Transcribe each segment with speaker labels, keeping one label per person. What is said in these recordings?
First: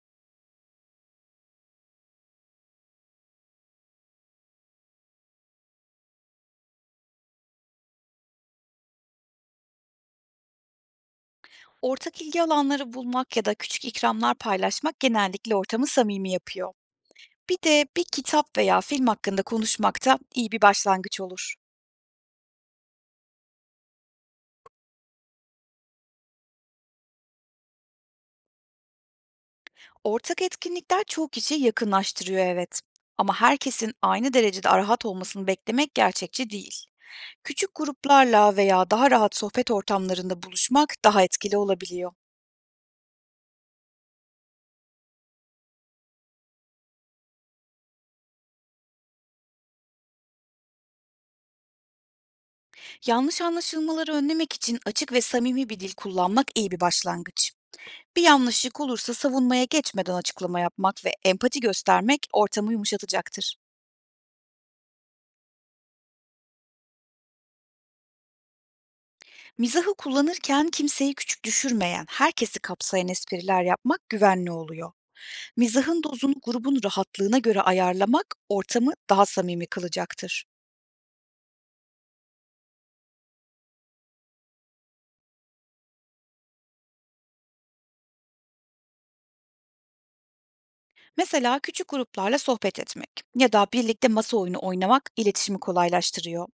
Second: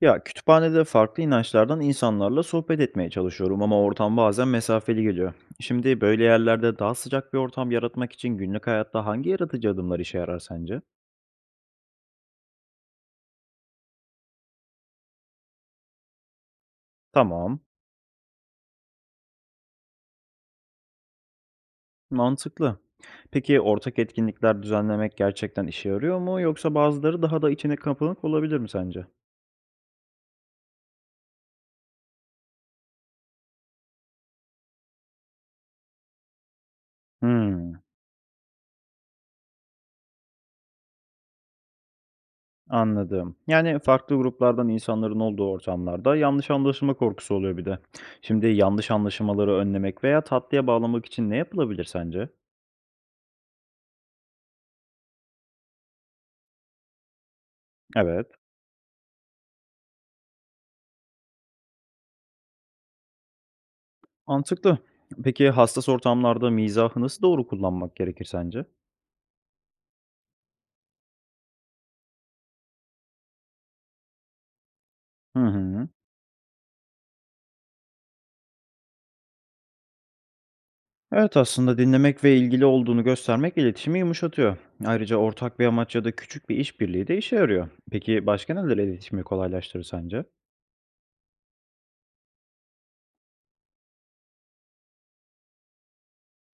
Speaker 1: Ya kütüphanede farklı inançlardan insanlarla sohbet etmeye çalışıyorum ama ortam bazen mesafeli geliyor. Şimdi böyle yerlerde daha sıcak bir ortam yaratmak için günlük hayatta hangi yaratıcı adımlar işe yarar sence?
Speaker 2: Ortak ilgi alanları bulmak ya da küçük ikramlar paylaşmak genellikle ortamı samimi yapıyor. Bir
Speaker 1: Tamam,
Speaker 2: de bir kitap veya film hakkında konuşmak da iyi bir başlangıç olur.
Speaker 1: mantıklı. Peki ortak etkinlikler düzenlemek gerçekten işe yarıyor mu yoksa bazıları daha da içine kapanık olabilir mi sence?
Speaker 2: Ortak etkinlikler çoğu kişiyi yakınlaştırıyor, evet. Ama herkesin aynı derecede rahat olmasını beklemek gerçekçi değil. Küçük
Speaker 1: Hmm,
Speaker 2: gruplarla veya daha rahat sohbet ortamlarında buluşmak daha etkili olabiliyor.
Speaker 1: anladım. Yani farklı gruplardan insanların olduğu ortamlarda yanlış anlaşılma korkusu oluyor bir de. Şimdi yanlış anlaşılmaları önlemek veya tatlıya bağlamak için ne yapılabilir sence?
Speaker 2: Yanlış anlaşılmaları önlemek için açık ve samimi bir dil kullanmak iyi bir başlangıç. Bir
Speaker 1: Evet,
Speaker 2: yanlışlık olursa savunmaya geçmeden açıklama yapmak ve empati göstermek ortamı yumuşatacaktır.
Speaker 1: mantıklı. Peki hassas ortamlarda mizahı nasıl doğru kullanmak gerekir sence?
Speaker 2: Mizahı kullanırken kimseyi küçük düşürmeyen, herkesi kapsayan espriler yapmak güvenli oluyor.
Speaker 1: Hı hı.
Speaker 2: Mizahın dozunu grubun rahatlığına göre ayarlamak ortamı daha samimi kılacaktır.
Speaker 1: Evet, aslında dinlemek ve ilgili olduğunu göstermek iletişimi yumuşatıyor. Ayrıca ortak bir amaç ya da küçük bir işbirliği de işe yarıyor. Peki başka neler iletişimi kolaylaştırır sence?
Speaker 2: Mesela küçük gruplarla sohbet etmek ya da birlikte masa oyunu oynamak iletişimi kolaylaştırıyor.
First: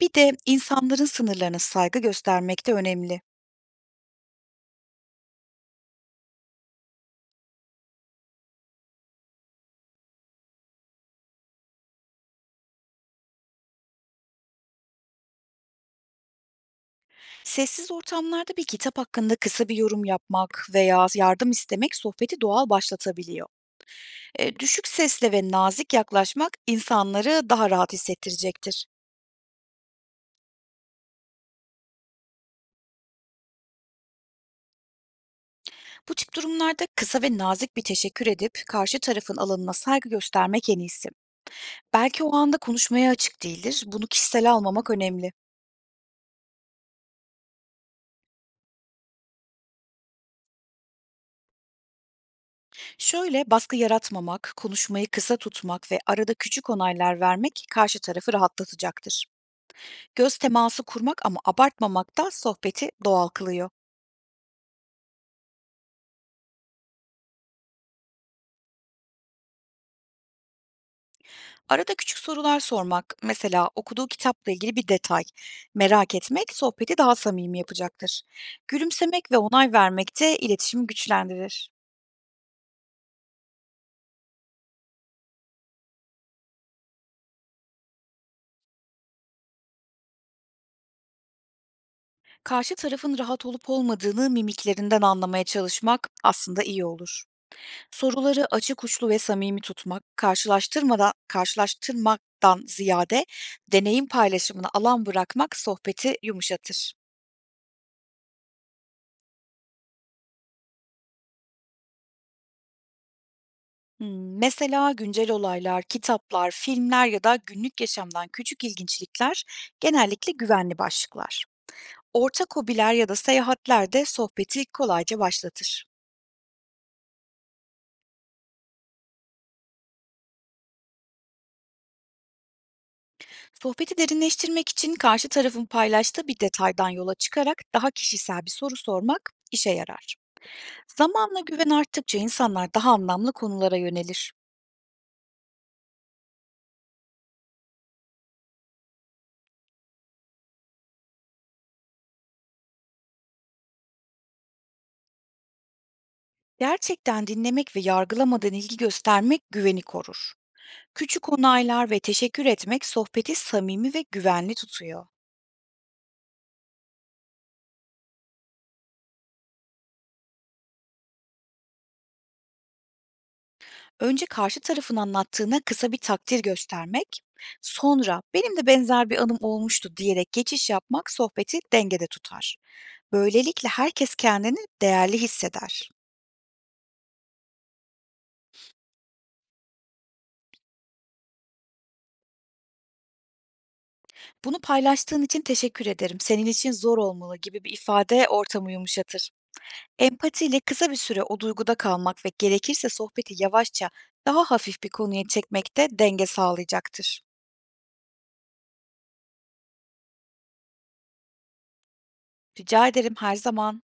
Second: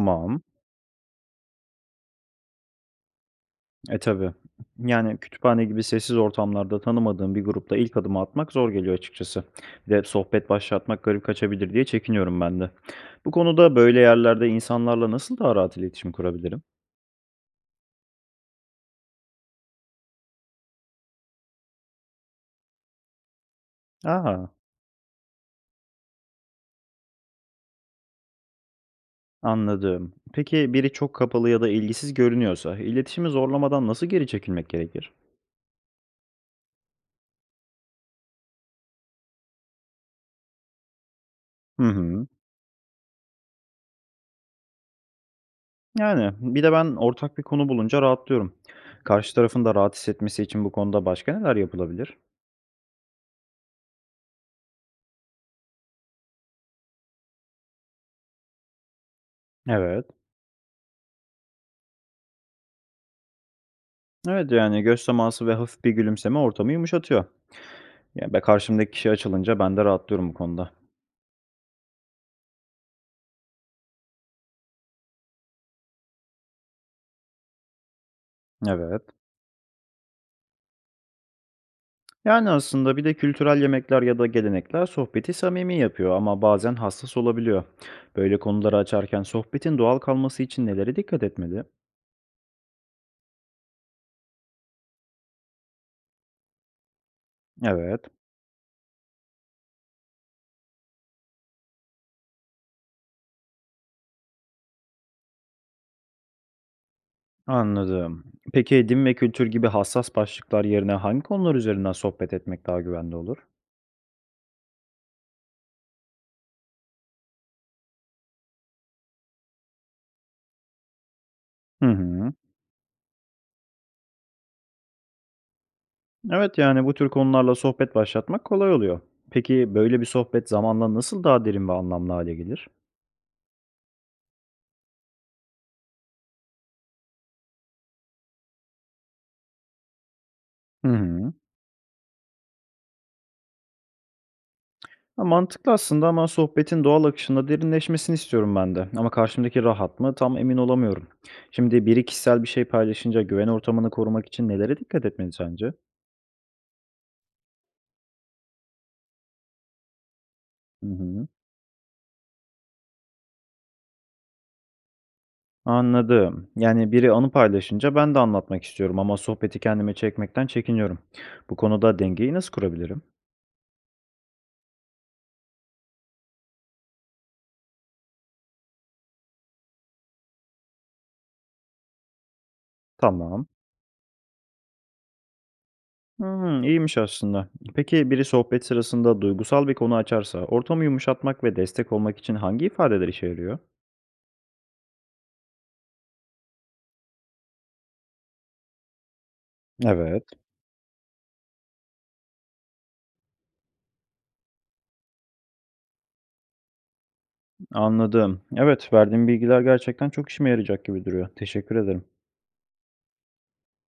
Speaker 2: Bir de insanların sınırlarına saygı göstermek de önemli.
Speaker 1: E tabii. Yani kütüphane gibi sessiz ortamlarda tanımadığım bir grupla ilk adımı atmak zor geliyor açıkçası. Bir de sohbet başlatmak garip kaçabilir diye çekiniyorum ben de. Bu konuda böyle yerlerde insanlarla nasıl daha rahat iletişim kurabilirim?
Speaker 2: Sessiz ortamlarda bir kitap hakkında kısa bir yorum yapmak veya yardım istemek sohbeti doğal başlatabiliyor.
Speaker 1: Aa.
Speaker 2: Düşük sesle ve nazik yaklaşmak insanları daha rahat hissettirecektir.
Speaker 1: Anladım. Peki biri çok kapalı ya da ilgisiz görünüyorsa iletişimi zorlamadan nasıl geri çekilmek gerekir?
Speaker 2: Bu tip durumlarda kısa ve nazik bir teşekkür edip karşı tarafın alanına saygı göstermek en iyisi.
Speaker 1: Hı
Speaker 2: Belki
Speaker 1: hı.
Speaker 2: o anda konuşmaya açık değildir. Bunu kişisel almamak önemli.
Speaker 1: Yani bir de ben ortak bir konu bulunca rahatlıyorum. Karşı tarafın da rahat hissetmesi için bu konuda başka neler yapılabilir?
Speaker 2: Şöyle baskı yaratmamak, konuşmayı kısa tutmak ve arada küçük onaylar vermek karşı tarafı rahatlatacaktır.
Speaker 1: Evet.
Speaker 2: Göz teması kurmak ama abartmamak da sohbeti doğal kılıyor.
Speaker 1: Evet, yani göz teması ve hafif bir gülümseme ortamı yumuşatıyor. Yani ben karşımdaki kişi açılınca ben de rahatlıyorum bu konuda.
Speaker 2: Arada küçük sorular sormak, mesela okuduğu kitapla ilgili bir detay merak etmek sohbeti daha samimi yapacaktır.
Speaker 1: Evet.
Speaker 2: Gülümsemek ve onay vermek de iletişimi güçlendirir.
Speaker 1: Yani aslında bir de kültürel yemekler ya da gelenekler sohbeti samimi yapıyor ama bazen hassas olabiliyor. Böyle konuları açarken sohbetin doğal kalması için nelere dikkat etmeli?
Speaker 2: Karşı tarafın rahat olup olmadığını mimiklerinden anlamaya çalışmak aslında iyi olur.
Speaker 1: Evet,
Speaker 2: Soruları açık uçlu ve samimi tutmak, karşılaştırmaktan ziyade deneyim paylaşımına alan bırakmak sohbeti yumuşatır.
Speaker 1: anladım. Peki din ve kültür gibi hassas başlıklar yerine hangi konular üzerinden sohbet etmek daha güvenli olur?
Speaker 2: Mesela güncel olaylar, kitaplar, filmler ya da günlük yaşamdan küçük ilginçlikler genellikle güvenli başlıklar.
Speaker 1: Hı hı.
Speaker 2: Ortak hobiler ya da seyahatler de sohbeti kolayca başlatır.
Speaker 1: Evet, yani bu tür konularla sohbet başlatmak kolay oluyor. Peki böyle bir sohbet zamanla nasıl daha derin ve anlamlı hale gelir?
Speaker 2: Sohbeti derinleştirmek için karşı tarafın paylaştığı bir detaydan yola çıkarak daha kişisel bir soru sormak işe yarar.
Speaker 1: Hı hı.
Speaker 2: Zamanla güven arttıkça insanlar daha anlamlı konulara yönelir.
Speaker 1: Ya, mantıklı aslında ama sohbetin doğal akışında derinleşmesini istiyorum ben de. Ama karşımdaki rahat mı tam emin olamıyorum. Şimdi biri kişisel bir şey paylaşınca güven ortamını korumak için nelere dikkat etmeli sence?
Speaker 2: Gerçekten dinlemek ve yargılamadan ilgi göstermek güveni korur.
Speaker 1: Hı
Speaker 2: Küçük
Speaker 1: hı.
Speaker 2: onaylar ve teşekkür etmek sohbeti samimi ve güvenli tutuyor.
Speaker 1: Anladım. Yani biri anı paylaşınca ben de anlatmak istiyorum ama sohbeti kendime çekmekten çekiniyorum. Bu konuda dengeyi nasıl kurabilirim?
Speaker 2: Önce karşı tarafın anlattığına kısa bir takdir göstermek, sonra benim de benzer bir anım olmuştu diyerek geçiş yapmak sohbeti dengede tutar.
Speaker 1: Tamam.
Speaker 2: Böylelikle herkes kendini değerli hisseder.
Speaker 1: Hmm, iyiymiş aslında. Peki biri sohbet sırasında duygusal bir konu açarsa ortamı yumuşatmak ve destek olmak için hangi ifadeler işe yarıyor?
Speaker 2: Bunu paylaştığın için teşekkür ederim. Senin için zor olmalı gibi bir ifade ortamı yumuşatır.
Speaker 1: Evet.
Speaker 2: Empatiyle kısa bir süre o duyguda kalmak ve gerekirse sohbeti yavaşça daha hafif bir konuya çekmek de denge sağlayacaktır.
Speaker 1: Anladım. Evet, verdiğin bilgiler gerçekten çok işime yarayacak gibi duruyor. Teşekkür ederim.
Speaker 2: Rica ederim, her zaman.